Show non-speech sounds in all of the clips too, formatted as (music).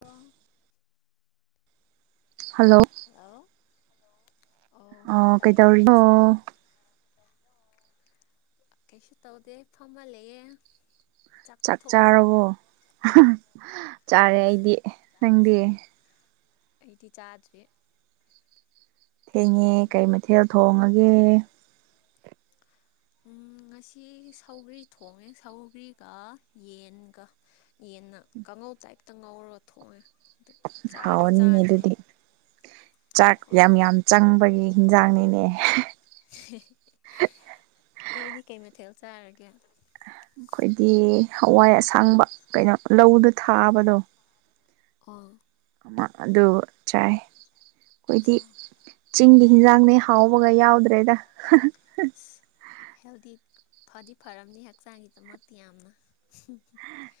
ꯋꯥ (inaudible) hello hello ꯑꯣ ꯀꯩ ꯇꯥꯏꯌꯦ ꯇꯧꯔꯤ ꯐꯖꯅ ꯑꯣ ꯀꯩꯁꯨ ꯇꯧꯗꯦ ꯐꯝꯍꯜ ꯂꯩꯌꯦ ꯆꯥꯛ ꯆꯥꯔꯕꯣ ꯆꯥꯔꯦ ꯑꯩꯗꯤ ꯅꯪꯗꯤ ꯑꯩꯗꯤ ꯆꯥꯗ꯭ꯔꯦ ꯊꯦꯡꯉꯦ ꯀꯩ ꯃꯊꯦꯜ ꯊꯣꯡꯉꯒꯦ ꯎꯝ ꯉꯁꯤ ꯁꯧꯒ꯭ꯔꯤ ꯊꯣꯡꯉꯦ ꯁꯧꯒꯔꯤꯒ ꯌꯦꯟꯒ ꯌꯦꯟꯅ ꯄꯧ ꯆꯥꯏꯞꯇ ꯉꯧꯔꯒ ꯊꯣꯡꯉꯦ ꯑꯗꯨ ꯆꯥꯗꯤ ꯍꯥꯎꯅꯤꯅꯦ ꯆꯥꯗ꯭ꯔꯤ ꯑꯗꯨꯗꯤꯗꯤ ꯆꯥꯛ ꯍꯣꯏ ꯌꯥꯝ ꯌꯥꯝ ꯆꯪꯕꯒꯤ ꯍꯤꯟꯖꯥꯡꯅꯤꯅꯦ ꯅꯣꯏꯗꯤ ꯀꯩ ꯃꯊꯦꯜ ꯆꯥꯔꯒꯦ ꯑꯩꯈꯣꯏꯗꯤ ꯍꯋꯥꯏ ꯑꯁꯥꯡꯕ ꯀꯩꯅꯣ ꯂꯧꯗꯨ ꯊꯥꯕꯗꯣ ꯑꯣ ꯑꯗꯨ ꯆꯥꯏ ꯑꯩꯈꯣꯏꯗꯤ ꯆꯥ ꯆꯤꯡꯒꯤ ꯍꯤꯟꯖꯥꯡꯅꯦ ꯍꯥꯎꯕꯒ ꯌꯥꯎꯗ꯭ꯔꯦꯗ ꯑꯁ ꯍꯦꯜꯗꯤ ꯐꯗꯤ ꯐꯔꯝꯅꯤ ꯍꯛꯆꯥꯡꯒꯤꯗꯃꯛꯇꯤ ꯌꯥꯝꯅ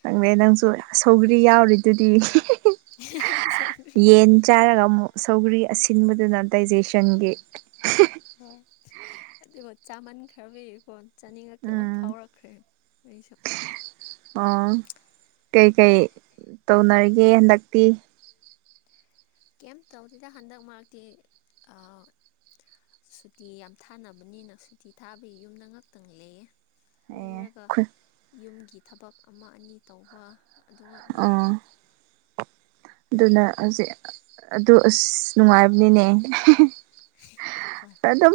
ꯅꯪꯗꯦ ꯅꯪꯁꯨ ꯁꯧꯒ꯭ꯔꯤ ꯌꯥꯎꯔꯤꯗꯨꯗꯤ ꯁ (inaudible) ꯁꯧꯒꯔꯤ ꯑꯁꯤꯟꯕꯗꯨꯅ ꯗꯥꯏꯖꯦꯁꯟꯒꯤ ꯍꯣꯏ ꯑꯗꯨꯗꯤ ꯃ ꯆꯥ ꯃꯥꯟ ꯈꯔꯕꯩ ꯀꯣꯟ ꯆꯥꯅꯤꯡꯉꯛꯇꯕ ꯎꯝ ꯐꯥꯎꯔꯛꯈ꯭ꯔꯦ ꯑꯩꯁꯨ ꯑꯣ ꯀꯩꯀꯩ ꯇꯧꯅꯔꯤꯒꯦ ꯍꯟꯗꯛꯇꯤ ꯀꯦꯝ ꯇꯧꯗꯗ ꯍꯟꯗꯛ ꯃꯔꯛꯇꯤ ꯁꯨꯇꯤ ꯌꯥꯝ ꯊꯥꯅꯕꯅꯤꯅ ꯁꯨꯇꯤ ꯊꯥꯕꯒꯤ ꯌꯨꯝꯗ ꯉꯥꯛꯛꯇꯪ ꯂꯩ ꯑꯦ ꯂꯩꯔꯒ ꯌꯨꯝꯒꯤ ꯊꯕꯛ ꯑꯃ ꯑꯅꯤ ꯇꯧꯕ ꯑꯗꯨꯒ ꯉꯥꯏꯔꯦ ꯑꯣ ꯑꯗꯨꯅ ꯅꯣꯏꯗꯤ ꯍꯧꯖꯤꯛ ꯑꯗꯨ ꯑꯁ ꯅꯨꯡꯉꯥꯏꯕꯅꯤꯅꯦ ꯍꯣꯏ ꯑꯗꯨ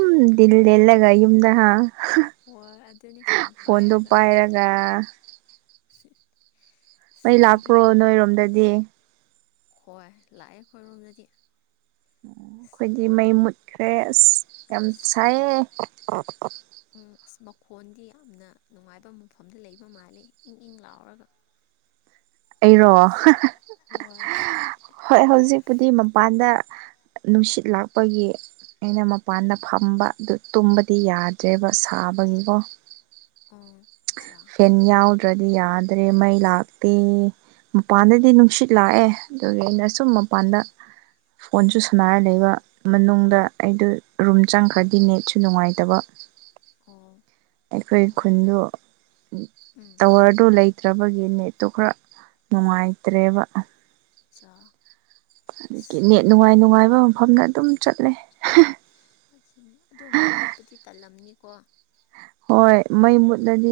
ꯑꯗꯨꯝ ꯂ ꯌꯨꯝꯗ ꯍꯣꯏ ꯑꯗꯨꯅꯤ ꯐꯣꯟ ꯐꯣꯟꯗꯣ ꯄꯥꯏꯔꯒ ꯁꯤ ꯃꯩ ꯂꯥꯛꯄ꯭ꯔꯣ ꯅꯣꯏꯔꯣꯝꯗꯗꯤ ꯍꯣꯏ ꯂꯥꯛꯑꯦ ꯑꯩꯈꯣꯏꯔꯣꯝꯗꯗꯤ ꯑꯁ ꯑꯩꯈꯣꯏꯗꯤ ꯃꯩ ꯃꯨꯠꯈ꯭ꯔꯦ ꯑꯁ ꯌꯥꯝ ꯁꯥꯏꯌꯦ ꯎꯝ ꯑꯁ ꯃꯈꯣꯟꯗꯤ ꯌꯥꯝꯅ ꯅꯨꯡꯉꯥꯏꯕ ꯃꯐꯝꯗ ꯂꯩꯕ ꯃꯥꯜꯂꯦ ꯏꯪ ꯏꯪ ꯂꯥꯎꯔꯒ ꯑꯩꯔꯣ ꯍꯣꯏ ꯍꯣꯏ ꯍꯧꯖꯤꯛꯄꯨꯗꯤ ꯃꯄꯥꯟꯗ ꯅꯨꯡꯁꯤꯠ ꯂꯥꯛꯄꯒꯤ ꯑꯩꯅ ꯃꯄꯥꯟꯗ ꯐꯝꯕ ꯑꯗꯨ ꯇꯨꯝꯕꯗꯤ ꯌꯥꯗ꯭ꯔꯦꯕ ꯆꯥꯕꯒꯤꯀꯣ ꯑꯣ ꯆꯥ ꯑꯗꯨ꯭ꯔꯗꯤ ꯌꯥꯗ꯭ꯔꯦ ꯃꯩ ꯂꯥꯛꯇ ꯃꯄꯥꯟꯗꯗꯤ ꯅꯨꯡꯁꯤꯠ ꯂꯥꯛꯑꯦ ꯑꯗꯨꯒ ꯑꯩꯅ ꯁꯨꯝ ꯃꯄꯥꯟꯗ ꯎꯝ ꯐꯣꯟꯁꯨ ꯁꯅꯥꯔ ꯂꯩꯕ ꯃꯅꯨꯡꯗ ꯑꯩꯗ ꯔꯨꯝ ꯆꯪꯈ꯭ꯔꯗꯤ ꯅꯦꯠꯁꯨ ꯅꯨꯡꯉꯥꯏꯇꯕ ꯑꯣ ꯑꯩꯈꯣꯏ ꯍꯣꯏ ꯈꯨꯟꯗ ꯎꯝ ꯇꯋꯥꯔꯗꯨꯣ ꯂꯩ ꯐꯠꯇ꯭ꯔꯕꯒꯤ ꯅꯦꯠꯇꯣ ꯈꯔ ꯅꯨꯡꯉꯥꯏꯇ꯭ꯔꯦꯕ ꯆ ꯍꯥꯏꯐꯝ ꯃꯐꯝꯅ ꯑꯗꯨꯝ ꯆꯠꯂꯦ ꯠꯅꯦ ꯑꯗꯣ ꯃꯩ ꯃꯨꯠꯄꯗꯤ ꯇꯜꯂꯝꯅꯤꯀꯣ ꯍꯣꯏ ꯃꯩ ꯃꯨꯠꯂꯗꯤ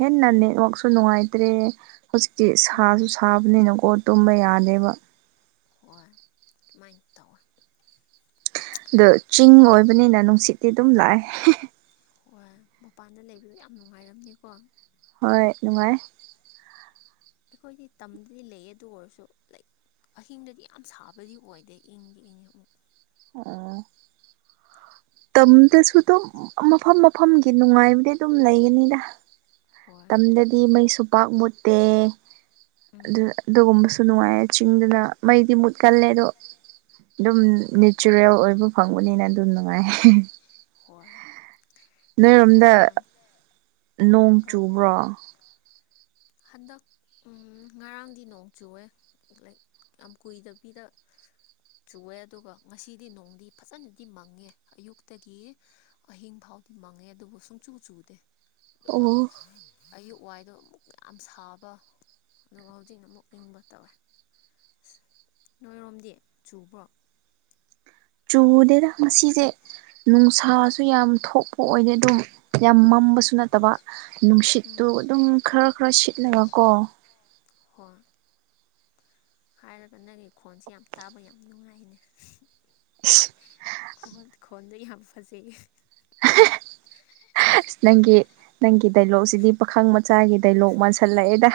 ꯍꯦꯟꯅ ꯅꯦꯠꯋꯥꯛꯁꯨ ꯅꯨꯡꯉꯥꯏꯇ꯭ꯔꯦ ꯍꯧꯖꯤꯛꯇꯤ ꯎꯝ ꯁꯥꯁꯨ ꯁꯥꯕꯅꯤꯅꯀꯣ ꯇꯨꯝꯕ ꯌꯥꯗꯦꯕ ꯍꯣꯏ ꯑꯗꯨꯨꯃꯥꯏꯅ ꯇꯧꯋꯦ ꯑꯗꯣ ꯆꯤꯡ ꯑꯣꯏꯕꯅꯤꯅ ꯅꯨꯡꯁꯤꯠꯇꯤ ꯑꯗꯨꯝ ꯂꯥꯛꯑꯦ ꯍꯣꯏ ꯃꯄꯥꯟꯗ ꯂꯩꯕꯗꯣ ꯌꯥꯝ ꯅꯨꯡꯉꯥꯏꯔꯝꯅꯤꯀꯣ ꯍꯣꯏ ꯉꯅꯨꯡꯉꯥꯏ ꯑꯩꯈꯣꯏꯗꯤ ꯇꯝꯗꯗꯤ ꯂꯩ ꯑꯗꯨ ꯑꯣꯏꯔꯁꯨ ꯂꯩ ꯑꯍꯤꯡꯗꯗꯤ ꯌꯥꯝ ꯁꯥꯕꯗꯤ ꯑꯣꯏꯗꯦ ꯏꯪꯒꯤ ꯏꯉ ꯑꯃꯨꯛ ꯑ ꯇꯝꯗꯁꯨ ꯑꯗꯨꯝ ꯃꯐꯝ ꯃꯐꯝꯒꯤ ꯅꯨꯡꯉꯥꯏꯕꯗꯤ ꯑꯗꯨꯝ ꯂꯩꯒꯅꯤꯗ ꯍꯣꯏ ꯇꯝꯗꯗꯤ ꯃꯩꯁꯨ ꯄꯥꯛ ꯃꯨꯠꯇꯦ ꯎꯝ ꯑꯗꯨꯒꯕ ꯅꯨꯡꯉꯥꯏꯌꯦ ꯆꯤꯡꯗꯨꯅ ꯃꯩꯗꯤ ꯃꯨꯠꯀꯜꯂꯦ ꯑꯗꯣ ꯑꯗꯨꯝ ꯅꯦꯆꯔꯦꯜ ꯑꯣꯏꯕ ꯐꯪꯕꯅꯤꯅ ꯑꯗꯨꯝ ꯅꯨꯡꯉꯥꯏ ꯍꯣꯏ ꯅꯔꯝꯗ ꯆꯥꯛꯇꯤ ꯌꯥꯝ ꯅꯣꯡ ꯑꯧ ꯆꯨꯕ꯭ꯔꯥ ꯍꯟꯗꯛ ꯉꯔꯥꯡꯗꯤ ꯅꯣꯡ ꯆꯨꯑꯦ ꯌꯥꯝ ꯀꯨꯏꯗꯕꯤꯗ ꯆꯨꯑꯦ ꯑꯗꯨꯒ ꯉꯁꯤꯗꯤ ꯅꯣꯡꯗꯤ ꯐꯖꯅꯗꯤ ꯃꯪꯉꯦ ꯑꯌꯨꯛꯇꯒꯤ ꯑꯍꯤꯡ ꯍꯥꯎꯗꯤ ꯃꯪꯉꯦ ꯑꯗꯨꯕꯨ ꯁꯨꯡꯆꯨ ꯆꯨꯗꯦ ꯑꯣ ꯑꯩꯒꯤ ꯋꯥꯏꯗꯣ ꯑꯃꯨꯛ ꯌꯥꯝ ꯁꯥꯕ ꯑꯗꯨꯒ ꯍꯧꯖꯤꯛꯅ ꯑꯃꯨꯛ ꯏꯪꯕ ꯇꯧꯋꯦ ꯅꯣꯏꯔꯣꯝꯗꯤ ꯆꯨꯕ꯭ꯔꯣ ꯆꯨꯗꯦꯅ ꯉꯁꯤꯁꯦ ꯅꯨꯡꯁꯥ ꯁꯨ ꯌꯥꯝ ꯊꯣꯛꯄ ꯑꯣꯏꯗꯦ ꯑꯗꯨꯝ ꯌꯥꯝ ꯃꯝꯕꯁꯨ ꯅꯠꯇꯕ ꯎꯝ ꯅꯨꯡꯁꯤꯠꯇꯨ ꯑꯗꯨꯝ ꯈꯔ ꯈꯔ ꯁꯤꯠꯂꯒ ꯀꯣ ꯍꯣꯏ ꯍꯥꯏꯔꯒ ꯅꯪꯒꯤ ꯈꯣꯟꯁꯦ ꯌꯥꯝ ꯇꯥꯕ ꯌꯥꯝ ꯅꯨꯡꯉꯥꯏꯅꯦ ꯑꯁ ꯈꯣꯟ ꯈꯣꯟꯗ ꯌꯥꯝ ꯐꯖꯩꯌꯦ ꯅꯪꯦ ꯅꯪꯤ ꯗꯥꯏꯂꯣꯛꯁꯤꯗꯤ ꯄꯥꯈꯪ ꯃꯆꯥꯒꯤ ꯗꯥꯏꯂꯣꯛ ꯃꯥꯟꯁꯜꯂꯛꯑꯦꯗ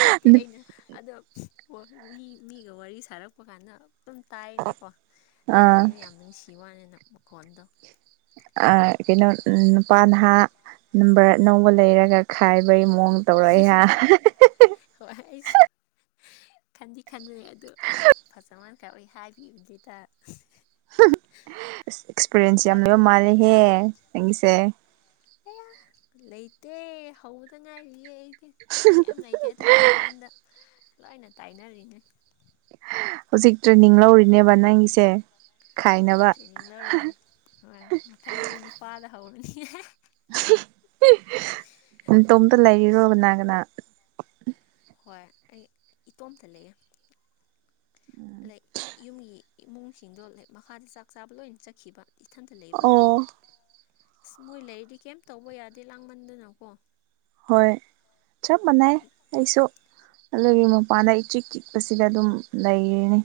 ꯅꯠꯇꯦ ꯑꯩꯅ ꯑꯗꯣ ꯃꯤ ꯃꯤꯒ ꯋꯥꯔꯤ ꯁꯥꯔꯛꯄ ꯀꯥꯟꯗ ꯑꯗꯨꯝ ꯇꯥꯏꯅꯀꯣ ꯑꯥ ꯅꯪꯒꯤꯁꯨ ꯌꯥꯝ ꯅꯨꯡꯁꯤꯕꯅꯤꯅ ꯃꯈꯣꯟꯗꯣ ꯀꯩꯅꯣ ꯅꯨꯄꯥ ꯅꯍꯥ ꯅꯝꯕꯔ ꯑꯅꯧꯕ ꯂꯩꯔꯒ ꯈꯥꯏꯕ ꯑꯩꯩ ꯃꯑꯣꯡ ꯇꯧꯔꯛꯑꯍ ꯍꯣꯏ ꯑꯩꯁꯨ ꯈꯟꯗꯤ ꯈꯟꯗꯅꯦ ꯑꯗꯨꯗ ꯐꯖ ꯃꯅ ꯈꯥꯏ ꯑꯣꯏ ꯍꯥꯏꯕꯤꯕꯗꯨꯗ ꯑꯦꯛꯁꯄꯤꯔꯤꯌꯦꯟꯁ ꯌꯥꯝ ꯆꯥꯛꯇꯤ ꯂꯩꯣꯏꯕ ꯌꯥꯝ ꯃꯥꯜꯂꯦꯍꯦ ꯅꯪꯒꯤꯁꯦ ꯑꯦ ꯂꯩꯇꯦ ꯍꯧꯕꯗ ꯉꯥꯏꯔꯤꯌꯦ ꯀꯩ ꯂꯩꯇꯦ ꯑꯗꯨꯒꯤ ꯅꯉꯣꯟꯗ ꯂꯣꯏꯅ ꯇꯥꯏꯅꯔꯤꯉꯩ ꯍꯧꯖꯤꯛ ꯇ꯭ꯔꯦꯅꯤꯡ ꯂꯧꯔꯤꯅꯦꯕ ꯅꯪꯒꯤꯁꯦ ꯈꯥꯏꯅꯕ ꯇ꯭ꯔꯦꯅꯤꯡ ꯂꯧꯔꯏꯅꯦ ꯍꯣꯏ ꯃꯊꯪꯗꯗꯤ ꯅꯨꯄꯥꯗ ꯍꯧꯔꯅꯤꯍꯦ ꯏꯇꯣꯝꯇ ꯂꯩꯔꯣꯕꯅꯥꯒꯅ ꯍꯣꯏ ꯑꯩ ꯏꯇꯣꯝꯇ ꯂꯩꯑꯦ ꯌꯨꯝꯒꯤ ꯏꯃꯨꯡꯁꯤꯡꯗꯣ ꯂꯥꯏꯛ ꯃꯈꯥꯗ ꯆꯥꯛ ꯆꯥꯕ ꯂꯣꯏꯅ ꯆꯠꯈꯤꯕ ꯏꯊꯟꯇ ꯂꯩꯕ ꯑꯣ ꯑꯗꯨꯗꯒꯤ ꯑꯁ ꯃꯣꯏ ꯂꯩꯗꯤ ꯀꯩꯝ ꯇꯧꯕ ꯌꯥꯗꯦ ꯂꯥꯡꯃꯟꯗꯅꯀꯣ ꯍ ꯆꯞ ꯃꯅꯥꯏ ꯑꯩꯁꯨꯣ ꯑꯗꯨꯒꯤ ꯃꯄꯥꯟꯗ ꯏꯆꯤꯛ ꯏꯤꯛꯄꯁꯤꯗ ꯑꯗꯨꯝ ꯂꯩꯔꯤꯅꯤ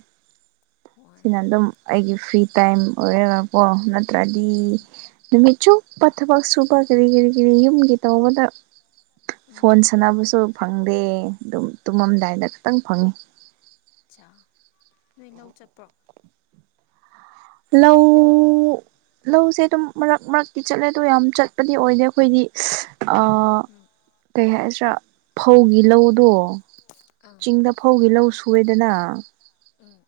ꯍꯣꯏ ꯁꯤꯅ ꯑꯗꯨꯝ ꯑꯩꯒꯤ ꯐ꯭ꯔꯤ ꯇꯥꯏꯝ ꯑꯣꯏꯔꯒꯀꯣ ꯅꯠꯇ꯭ꯔꯗꯤ ꯎꯝ ꯅꯨꯃꯤꯠ ꯆꯨꯞꯄ ꯊꯕꯛ ꯁꯨꯕ ꯀꯔꯤ ꯀꯔꯤ ꯀꯔꯤ ꯌꯨꯝꯒꯤ ꯇꯧꯕꯗ ꯐꯣꯟ ꯎꯝ ꯁꯥꯟꯅꯕꯁꯨ ꯐꯪꯗꯦ ꯑꯗꯨꯝ ꯇꯨꯝꯃꯝꯗꯥꯏꯗ ꯈꯇꯪ ꯐꯪꯉꯤ ꯆꯥ ꯅꯣꯏ ꯂꯧ ꯆꯠꯄ꯭ꯔꯣ ꯂꯧ ꯂꯧꯁꯦ ꯑꯗꯨꯝ ꯃꯔꯛ ꯃꯔꯛꯇꯤ ꯆꯠꯂꯦ ꯑꯗꯨ ꯌꯥꯝ ꯆꯠꯄꯗꯤ ꯑꯣꯏꯗꯦ ꯑꯩꯈꯣꯏꯗꯤ ꯎꯝ ꯀꯩ ꯍꯥꯏꯁꯤ꯭ꯔꯥ ꯐꯧꯒꯤ ꯂꯧꯗꯣ ꯑꯥ ꯆꯤꯡꯗ ꯐꯧꯒꯤ ꯂꯧ ꯁꯨꯔꯦꯗꯅ ꯎꯝ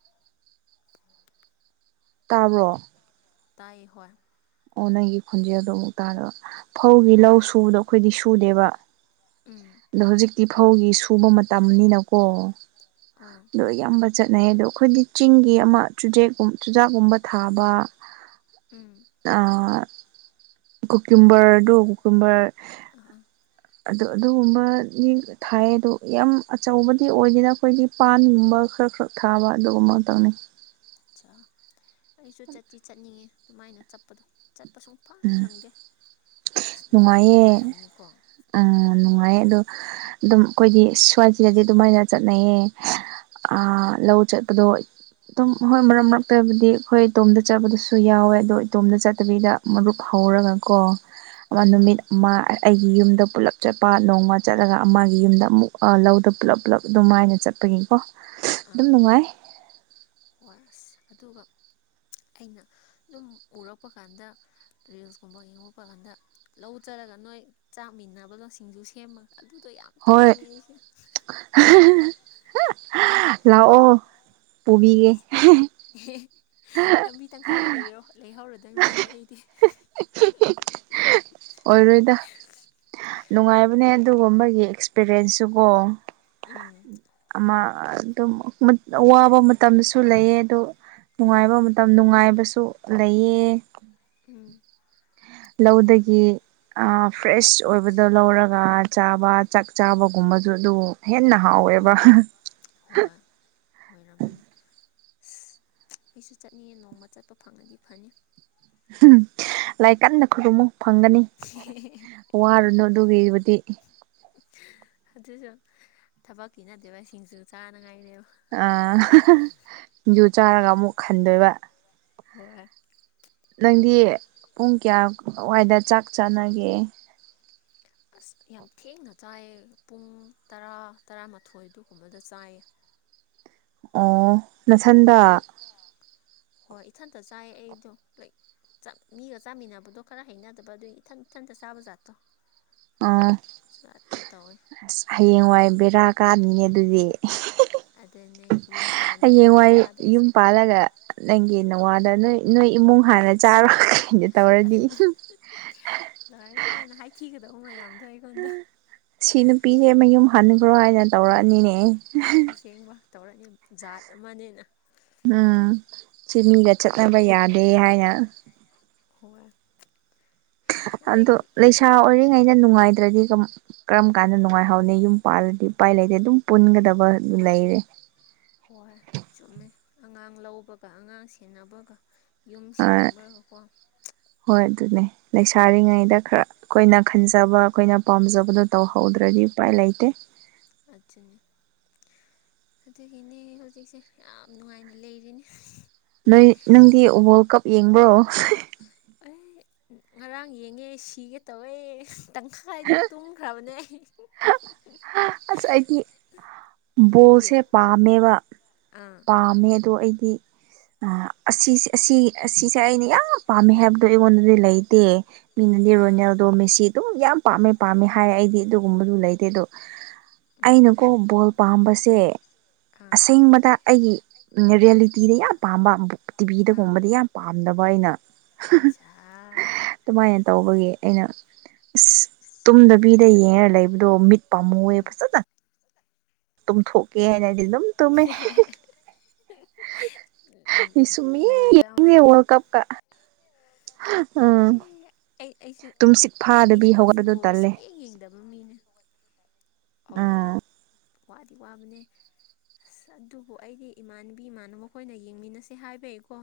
ꯇꯥꯔꯛ ꯇꯥꯏ ꯍꯣꯏ ꯑꯣ ꯅꯪꯒꯤ ꯈꯣꯟꯖꯦꯜꯗꯣ ꯑꯃꯨꯛ ꯇꯥꯗꯕ ꯐꯧꯒꯤ ꯑꯣ ꯂꯧ ꯁꯨꯕꯗꯣ ꯑꯩꯈꯣꯏꯗꯤ ꯁꯨꯗꯦꯕ ꯎꯝ ꯑꯗꯣ ꯍꯧꯖꯤꯛꯇꯤ ꯐꯧꯒꯤ ꯁꯨꯕ ꯃꯇꯝꯅꯤꯅꯀꯣ ꯑꯥ ꯂ ꯌꯥꯝꯝꯕ ꯆꯠꯅꯩ ꯑꯗꯣ ꯑꯩꯈꯣꯏꯗꯤ ꯆꯤꯡꯒꯤ ꯑꯃ ꯆꯨꯖꯦꯛꯀꯨꯝ ꯆꯨꯖꯥꯛꯀꯨꯝꯕ ꯊꯥꯕ ꯎꯝ ꯀꯣꯀꯤꯨꯝꯕꯔꯗꯨꯣ ꯀꯣꯀꯤꯨꯝꯕꯔ ꯑ ꯑꯗꯨ ꯑꯗꯨꯒꯨꯝꯕꯗꯤ ꯊꯥꯏ ꯑꯗꯣ ꯌꯥꯝ ꯑꯆꯧꯕꯗꯤ ꯑꯣꯏꯗꯦꯅ ꯑꯩꯈꯣꯏꯗꯤ ꯄꯥꯟꯒꯨꯝꯕ ꯈꯔ ꯈꯔꯛ ꯊꯥꯕ ꯑꯗꯨꯒꯨꯝꯕ ꯇꯧꯅꯤ ꯑꯆꯥ ꯑꯩꯁꯨ ꯆꯁꯤ ꯆꯠꯅꯤꯡꯉꯦ ꯑꯗꯨꯃꯥꯏꯅ ꯆꯠꯄꯗꯣ ꯆꯠꯄ ꯁ ꯐꯪ ꯐꯪꯗꯦ ꯑꯁ ꯅꯨꯡꯉꯥꯏꯗꯤ ꯅꯨꯡꯉꯥꯏꯌꯦꯦ ꯅꯨꯡꯉꯥꯏꯔꯝꯅꯤꯀꯣ ꯎꯝ ꯍꯣꯏ ꯅꯨꯡꯉꯥꯏꯌꯦ ꯑꯗꯣ ꯑꯗꯨꯝ ꯑꯩꯈꯣꯏꯗꯤ ꯁꯋꯥꯏꯁꯤꯗꯗꯤ ꯑꯗꯨꯃꯥꯏꯅ ꯆꯠꯅꯩꯌꯦ ꯑ ꯎꯝ ꯂꯧ ꯆꯠꯄꯗꯣ ꯑꯗꯨꯝ ꯍꯣꯏ ꯃꯔꯛ ꯃꯔꯛꯇꯕꯗꯤ ꯑꯩꯈꯣꯏ ꯏꯇꯣꯝꯗ ꯆꯠꯄꯗꯨꯁꯨ ꯌꯥꯎꯋꯦ ꯑꯗꯣ ꯏꯇꯣꯝꯗ ꯆꯠꯇꯕꯤꯗ ꯃꯔꯨꯞ ꯎꯝ ꯍꯧꯔꯒꯀꯣ ꯑꯃ ꯍꯣꯏ ꯅꯨꯃꯤꯠ ꯑꯃ ꯑꯩꯒꯤ ꯌꯨꯝꯗ ꯄꯨꯂꯞ ꯆꯠꯄ ꯅꯣꯡꯃ ꯆꯠꯂꯒ ꯑꯃꯒꯤ ꯌꯨꯝꯗ ꯑꯃꯨꯛ ꯂꯧꯗ ꯄꯨꯂꯞ ꯄꯨꯂꯞ ꯑꯗꯨꯃꯥꯏꯅ ꯆꯠꯄꯒꯤꯀꯣ ꯑ ꯑꯗꯨꯝ ꯅꯨꯡꯉꯥꯏ ꯍꯣꯏ ꯑꯁ ꯑꯗꯨꯒ ꯑꯩꯅ ꯑꯗꯨꯝ ꯎꯔꯛꯄ ꯀꯥꯟꯗ ꯔꯤꯜꯁꯀꯨꯝꯕ ꯌꯦꯡꯉꯣꯛꯄ ꯀꯥꯟꯗ ꯂꯧꯖꯔꯒ ꯅꯣꯏ ꯆꯥꯛꯃꯤꯟꯅꯕ ꯂꯧꯣꯁꯤꯡꯁꯨ ꯁꯦꯝꯃꯒ ꯑꯗꯨꯗꯣ ꯌꯥꯝ ꯍꯣꯏ ꯇꯧꯅꯤꯡꯉꯦ ꯑꯩꯁꯦ ꯂꯥꯛꯑꯣ ꯄꯨꯕꯤꯒꯦ ꯑꯦ ꯂꯝꯕꯤ ꯇꯪꯈꯥꯏꯗ ꯂꯩꯔꯣ ꯂꯩꯍꯣ ꯑꯗꯨꯗ ꯃꯥꯂ ꯍꯗꯤ ꯑꯣꯏꯔꯣꯏꯗ ꯅꯨꯡꯉꯥꯏꯕꯅꯦ ꯑꯗꯨꯒꯨꯝꯕꯒꯤ ꯑꯦꯛꯁꯄꯤꯔꯤꯌꯦꯟꯁꯁꯨ ꯀꯣ ꯎꯝ ꯑꯗꯨꯝ ꯋꯥꯕ ꯃꯇꯝꯁꯨ ꯂꯩꯑ ꯑꯗ ꯅꯨꯡꯉꯥꯏꯕ ꯃꯇꯝ ꯅꯨꯡꯉꯥꯏꯕꯁꯨ ꯂꯩꯌꯦ ꯎꯝ ꯍꯣꯏ ꯂꯧꯗꯒꯤ ꯐ꯭ꯔꯦꯁ ꯑꯣꯏꯕꯗꯣ ꯂꯧꯔꯒ ꯆꯥꯕ ꯆꯥꯛ ꯆꯥꯕꯒꯨꯝꯕꯁꯨ ꯑꯗꯨ ꯍꯦꯟꯅ ꯍꯥꯎꯋꯦꯕ ꯎꯝ ꯍꯣꯏ ꯁ ꯑꯩꯁꯨ ꯆꯠꯅꯤꯡꯌꯦ ꯅꯣꯡꯃ ꯆꯠꯄ ꯐꯪꯉꯗꯤ ꯐꯅꯤ ꯝ ꯂꯥꯏ ꯀꯟꯅ ꯈꯨꯔꯨꯝꯃꯨ ꯐꯪꯒꯅꯤ ꯋꯥꯔꯨꯅꯨ ꯑꯗꯨꯒꯤꯕꯨꯗꯤ ꯑꯗꯨꯁꯨ ꯊꯕꯛꯀꯤ ꯅꯠꯇꯦꯕ ꯁꯤꯡꯁꯨ ꯆꯥꯅꯉꯥꯏꯔꯦꯕ ꯑꯥ ꯁꯤꯡꯖꯨ ꯆꯥꯔꯒ ꯑꯃꯨꯛ ꯈꯟꯗꯣꯏꯕ ꯍꯣꯏ ꯅꯪꯗꯤ ꯄꯨꯡ ꯀꯌꯥꯋꯥꯏꯗ ꯆꯥꯛ ꯆꯥꯅꯒꯦ ꯑꯁ ꯌꯥꯝ ꯊꯦꯡꯅ ꯆꯥꯏꯌꯦ ꯄꯨꯡ ꯇꯔꯥ ꯇꯔꯥꯃꯥꯊꯣꯏ ꯑꯗꯨꯒꯨꯝꯕꯗ ꯆꯥꯏꯌꯦ ꯑꯣ ꯅꯁꯟꯗ ꯑꯌꯨꯛ ꯍꯣꯏ ꯏꯊꯟꯇ ꯆꯥꯏꯌꯦ ꯑꯩꯗꯣ ꯂꯥꯏꯛ ꯃꯤꯒ ꯆꯥꯃꯤꯟꯅꯕꯗꯣ ꯈꯔ ꯍꯩꯅꯗꯕ ꯑꯗꯨꯒꯤ ꯏꯊꯟ ꯏꯊꯟꯇ ꯆꯥꯕ ꯖꯥꯠꯇꯣ ꯑ ꯑꯗꯨ ꯇꯧꯋꯦ ꯑꯁ ꯍꯌꯦꯡꯋꯥꯏ ꯕꯦꯔꯥ ꯀꯥꯅꯤꯅꯦ ꯑꯗꯨꯗꯤ ꯑꯗꯨꯅꯦ ꯌꯨꯝ ꯄꯥꯟꯕꯗꯅꯦ ꯍꯌꯦꯡꯋꯥꯏ ꯋꯥꯗ ꯌꯨꯝ ꯑꯩꯁꯦ ꯄꯥꯜꯂꯒ ꯅꯪꯒꯤ ꯅꯋꯥꯗ ꯅꯣꯏ ꯅꯣꯏ ꯏꯃꯨꯡ ꯍꯥꯟꯅ ꯆꯥꯔꯣꯏ ꯗꯦ ꯇꯧꯔꯗꯤ ꯑꯗꯨꯅꯦ ꯍ ꯌꯥꯝ ꯁꯤ ꯅꯨꯄꯤꯁꯦ ꯃꯌꯨꯝ ꯍꯟꯈ꯭ꯔꯣ ꯍꯥꯏꯅ ꯇꯧꯔꯛꯑꯅꯤꯅꯦ ꯑꯁꯦꯡꯕ ꯇꯧꯔꯅꯤ ꯖꯥꯠ ꯑꯃꯅꯦꯅ ꯎꯝ ꯆꯃꯤꯒ ꯆꯠꯅꯕ ꯌꯥꯗꯦ ꯍꯥꯏꯅ ꯍꯣꯏ ꯑꯗꯣ ꯑꯗꯒꯤ ꯂꯩꯁꯥ ꯑꯣꯏꯔꯤꯉꯩꯩꯅ ꯅꯨꯡꯉꯥꯏꯗ꯭ꯔꯗꯤ ꯀꯔꯝ ꯀꯥꯟꯗ ꯅꯨꯡꯉꯥꯏꯍꯧꯅꯤ ꯌꯨꯝ ꯄꯥꯜꯂꯗꯤ ꯎꯄꯥꯏ ꯂꯩꯇꯦ ꯑꯗꯨꯝ ꯄꯨꯟꯒꯗꯕ ꯂꯩꯔꯦ ꯍꯣꯏ ꯆꯨꯝꯃꯦ ꯑꯉꯥꯡ ꯂꯧꯕꯒ ꯑꯉꯥꯡ ꯁꯦꯟꯅꯕꯒ ꯌꯨꯝ ꯑꯥ ꯁꯦꯡꯕꯒꯀꯣ ꯍꯣꯏ ꯑꯗꯨꯅꯦ ꯂꯩꯁꯥꯔꯤꯉꯩꯗ ꯈꯔ ꯑꯩꯈꯣꯏꯅ ꯈꯟꯖꯕ ꯑꯩꯈꯣꯏꯅ ꯄꯥꯝꯖꯕꯗꯨꯣ ꯇꯧꯍꯧꯗ꯭ꯔꯗꯤ ꯎꯄꯥꯏ ꯂꯩ ꯂꯩꯇꯩ ꯑꯗꯨꯆ ꯑꯗꯨꯒꯤꯅꯦ ꯍꯧꯖꯤꯛꯁꯦ ꯌꯥꯝ ꯅꯨꯡꯉꯥꯏꯅ ꯂꯩꯔꯤꯅꯤ ꯅꯣꯏ ꯅꯪꯗꯤ ꯋꯥꯔꯜ ꯀꯞ ꯌꯦꯡꯕ꯭ꯔꯣ ꯑꯦ ꯉꯔꯥꯡ ꯌꯦꯡꯉꯦ ꯁꯤꯒꯦ ꯇꯧꯋꯦ ꯇꯪꯈꯥꯏꯗ ꯇꯨꯝꯈ꯭ꯔꯕꯅꯦ ꯑꯩ ꯑꯁ ꯑꯩꯗꯤ ꯅꯣꯏꯗꯤ ꯕꯣꯜꯁꯦ ꯄꯥꯝꯃꯦꯕ ꯑꯥ ꯄꯥꯝꯃꯦ ꯑꯗꯣ ꯑꯩꯗꯤ ꯑ ꯑꯁꯤ ꯑꯁꯤ ꯑꯁꯤꯁꯦ ꯑꯩꯅ ꯌꯥꯝ ꯄꯥꯝꯃꯦ ꯍꯥꯏꯕꯗꯣ ꯑꯩꯉꯣꯟꯗꯗꯤ ꯂꯩꯇꯦ ꯃꯤꯅꯗꯤ ꯑꯥ ꯔꯣꯅꯦꯜꯗꯣ ꯃꯤꯦꯁꯤ ꯑꯗꯨꯝ ꯌꯥꯝ ꯄꯥꯝꯃꯦ ꯄꯥꯝꯃꯦ ꯍꯥꯏ ꯑꯩꯗꯤ ꯑꯗꯨꯒꯨꯝꯕꯗꯨ ꯂꯩꯗꯦ ꯑꯗꯣ ꯎꯝ ꯑꯩꯅꯀꯣ ꯕꯣꯜ ꯄꯥꯝꯕꯁꯦ ꯑꯥ ꯑꯁꯦꯡꯕꯗ ꯑꯩꯒꯤ ꯔꯤꯌꯦꯂꯤꯇꯤꯗ ꯌꯥꯝ ꯄꯥꯝꯕ ꯑꯥ ꯇꯤꯚꯤꯗꯒꯨꯝꯕꯗ ꯌꯥꯝ ꯄꯥꯝꯗꯕ ꯑꯩꯅ ꯆꯥ ꯑꯗꯨꯃꯥꯏꯅ ꯇꯧꯕꯒꯤ ꯑꯩꯅ ꯑꯁ ꯇꯨꯝꯗꯕꯤꯗ ꯌꯦꯡꯉ ꯂꯩꯕꯗꯣ ꯃꯤꯠ ꯄꯥꯝꯃꯨꯑꯦ ꯐꯖꯅ ꯇ ꯊꯣꯛꯀꯅꯗꯤ ꯑꯗꯨ ꯇ ꯎꯝ ꯁꯃꯤ ꯅꯨꯡꯉꯥꯏꯕ ꯌꯦꯦ ꯑꯃꯅꯤ ꯋꯥꯔꯜ ꯀꯞ ꯀ ꯑꯝ ꯑꯩ ꯑꯩ ꯑꯩꯁꯨ ꯑꯩꯁꯨꯀꯣ ꯐꯨꯠꯕꯣꯜꯗ ꯇꯜꯂꯦ ꯁꯨꯡꯌꯦ ꯌꯦꯡꯗꯕ ꯃꯤꯅꯦ ꯑ ꯎꯝ ꯋꯥꯗꯤ ꯋꯥꯕꯅꯦ ꯑꯁ ꯑꯗꯨꯕꯨ ꯑꯩꯗꯤ ꯏꯃꯥꯟꯕꯤ ꯏꯃꯥꯟꯅꯕ ꯃꯈꯣꯏꯅ ꯌꯦꯡꯃꯤꯟꯅꯁꯦ ꯍꯥꯏꯕ ꯑꯩꯀꯣ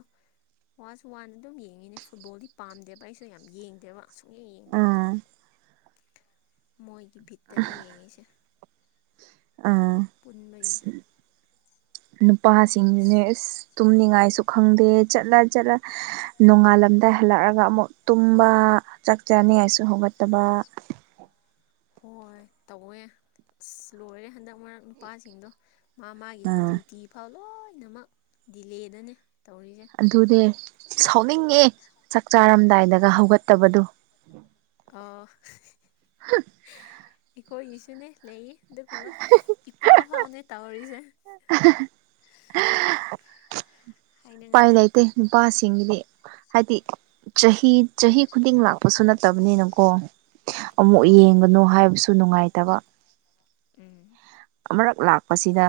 ꯋꯥꯁ ꯋꯥꯟꯗ ꯑꯗꯨꯝ ꯌꯦꯡꯉꯤꯅꯦ ꯐꯨꯠꯕꯣꯜꯗꯤ ꯄꯥꯝꯗꯦꯕ ꯑꯩꯁꯨ ꯌꯥꯝ ꯌꯦꯡꯗꯦꯕ ꯑꯁꯨꯛ ꯌꯦꯡ ꯌꯦꯡꯗꯦꯕ ꯎꯝ ꯃꯣꯏꯒꯤ ꯚꯤꯠꯇꯅ ꯌꯦꯡꯉꯤꯁꯦ ꯎꯝ ꯄꯨꯟ ꯃꯔꯤꯩꯅ ꯅꯨꯄꯥꯁꯤꯡꯗꯨꯅꯦ ꯑꯁ ꯇꯨꯝꯅꯤꯡꯉꯥꯏꯁꯨ ꯈꯪꯗꯦ ꯆꯠꯂ ꯆꯠꯂ ꯅꯣꯡꯉꯥꯜꯂ ꯃꯇꯝꯗ ꯍꯜꯂꯛꯑꯒ ꯑꯃꯨꯛ ꯇꯨꯝꯕ ꯆꯥꯛ ꯆꯥꯅꯤꯉꯥꯏꯁꯨ ꯍꯧꯒꯠꯇꯕ ꯍꯣꯏ ꯇꯧꯋꯦ ꯑꯁ ꯂꯣꯏꯔꯦ ꯍꯟꯗꯛ ꯃꯔꯛ ꯅꯨꯄꯥꯁꯤꯡꯗꯣ ꯃꯥ ꯃꯥꯒꯤ ꯎꯝ ꯗ꯭ꯌꯨꯇꯤ ꯐꯥꯎ ꯂꯣꯏꯅꯃꯛ ꯗꯤꯂꯦꯗꯅꯤ ꯑꯗꯨꯅꯦ ꯁꯥꯎꯅꯤꯡꯉꯦ ꯆꯥꯛ ꯆꯥꯔꯝꯗꯥꯏꯗꯒ ꯍꯧꯒꯠꯇꯕꯗꯣ ꯑ ꯏꯈꯣꯏ ꯏꯁꯤꯅꯦ ꯂꯩꯌꯦ ꯑꯗꯨꯒꯣ ꯏꯄꯥ ꯐꯥꯎꯅꯦ ꯇꯧꯔꯤꯁꯦ (unintelligible) (inaudible) ꯄꯥꯏ ꯂꯩꯇꯦ ꯅꯨꯄꯥꯁꯤꯡꯒꯤꯗꯤ ꯍꯥꯏꯗꯤ ꯆꯍꯤ ꯆꯍꯤ ꯈꯨꯗꯤꯡ ꯂꯥꯛꯄꯁꯨ ꯅꯠꯇꯕꯅꯤꯅꯀꯣ ꯑꯃꯨꯛ ꯍꯣꯏ ꯌꯦꯡꯒꯅꯨ ꯍꯥꯏꯕꯁꯨ ꯅꯨꯡꯉꯥꯏꯇꯕ ꯎꯝ ꯑꯃꯨꯔꯛ ꯂꯥꯛꯄꯁꯤꯗ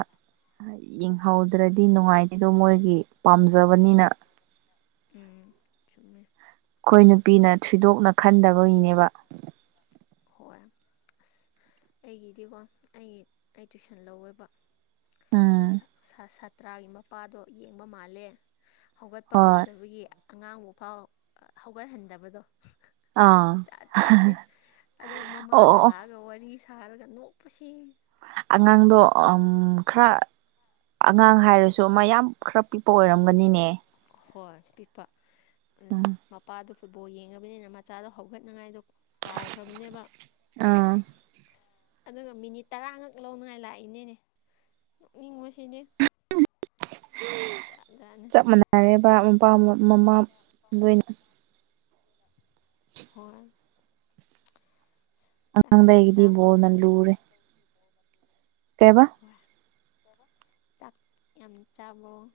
ꯌꯦꯡꯍꯧꯗ꯭ꯔꯗꯤ ꯅꯨꯡꯉꯥꯏꯇꯦꯗꯣ ꯃꯣꯏꯒꯤ ꯄꯥꯝꯖꯕꯅꯤꯅ ꯎꯝ ꯆꯨꯝꯃꯦ ꯑꯩꯈꯣꯏ ꯅꯨꯄꯤꯅ ꯊꯣꯏꯗꯣꯛꯅ ꯈꯟꯗꯕꯒꯤꯅꯦꯕ ꯍꯣꯏ ꯑꯁ ꯑꯁ ꯑꯩꯒꯤꯗꯤꯀꯣ ꯑꯩꯒꯤ ꯑꯩ ꯇꯨꯏꯁꯟ ꯂꯧꯋꯦꯕ ꯎꯝ ꯁꯥꯇ꯭ꯔꯥꯒꯤ ꯃꯄꯥꯗꯣ ꯌꯦꯡꯕ ꯃꯥꯜꯂꯦ ꯍꯧꯒꯠꯄ ꯍꯣꯏ ꯉꯝꯗꯕꯒꯤ ꯑꯉꯥꯡꯕꯨ ꯐꯥꯎ ꯍꯧꯒꯠꯍꯟꯗꯕꯗꯣ ꯑꯥ ꯖꯥꯠ ꯖꯥꯠꯅꯤ ꯑꯗꯨꯒ ꯑꯣ ꯃꯃꯥꯅ ꯑꯣ ꯑꯣ ꯂꯥꯛꯑꯒ ꯋꯥꯔꯤ ꯁꯥꯔꯒ ꯅꯣꯛꯄꯁꯤ ꯑꯉꯥꯡꯗꯣ ꯈꯔ ꯑꯉꯥꯡ ꯍꯥꯏꯔꯁꯨ ꯃꯌꯥꯝ ꯈꯔ ꯄꯤꯛꯄ ꯑꯣꯏꯔꯝꯒꯅꯤꯅꯦ ꯍꯣꯏ ꯄꯤꯛꯄ ꯑꯗꯨ ꯎꯝ ꯃꯄꯥꯗꯨꯁꯨ ꯕꫭꯜ ꯌꯦꯡꯉꯕꯅꯤꯅ ꯃꯆꯥꯗꯣ ꯍꯧꯒꯠꯅꯉꯥꯏꯗꯣ ꯀꯥꯎꯈ꯭ꯔꯕꯅꯦꯕ ꯑꯥ ꯑꯁ ꯑꯗꯨꯒ ꯃꯤꯅꯤꯠ ꯇꯔꯥꯉꯛ ꯂꯧꯅꯉꯥꯏ ꯂꯥꯛꯏꯅꯦꯅꯦ ꯅꯣꯛꯅꯤꯡꯕꯁ ꯖꯥꯠ ꯖꯥꯠꯅꯤ ꯆꯞ ꯃꯥꯟꯅꯔꯦꯕ ꯑꯄꯥꯝꯕ ꯃꯃꯥ ꯂꯣꯏꯅ ꯍꫭꯏ ꯑꯉꯥꯡ ꯗꯩꯗꯤ ꯆꯥꯕ꯭ꯔꯣ ꯕꫭꯜꯅꯥ ꯂꯨꯔꯦ ꯀꯩꯏꯕ ꯍꯣꯏ ꯆꯥꯛ ꯌꯥꯝ ꯆꯥꯕꯔꫭ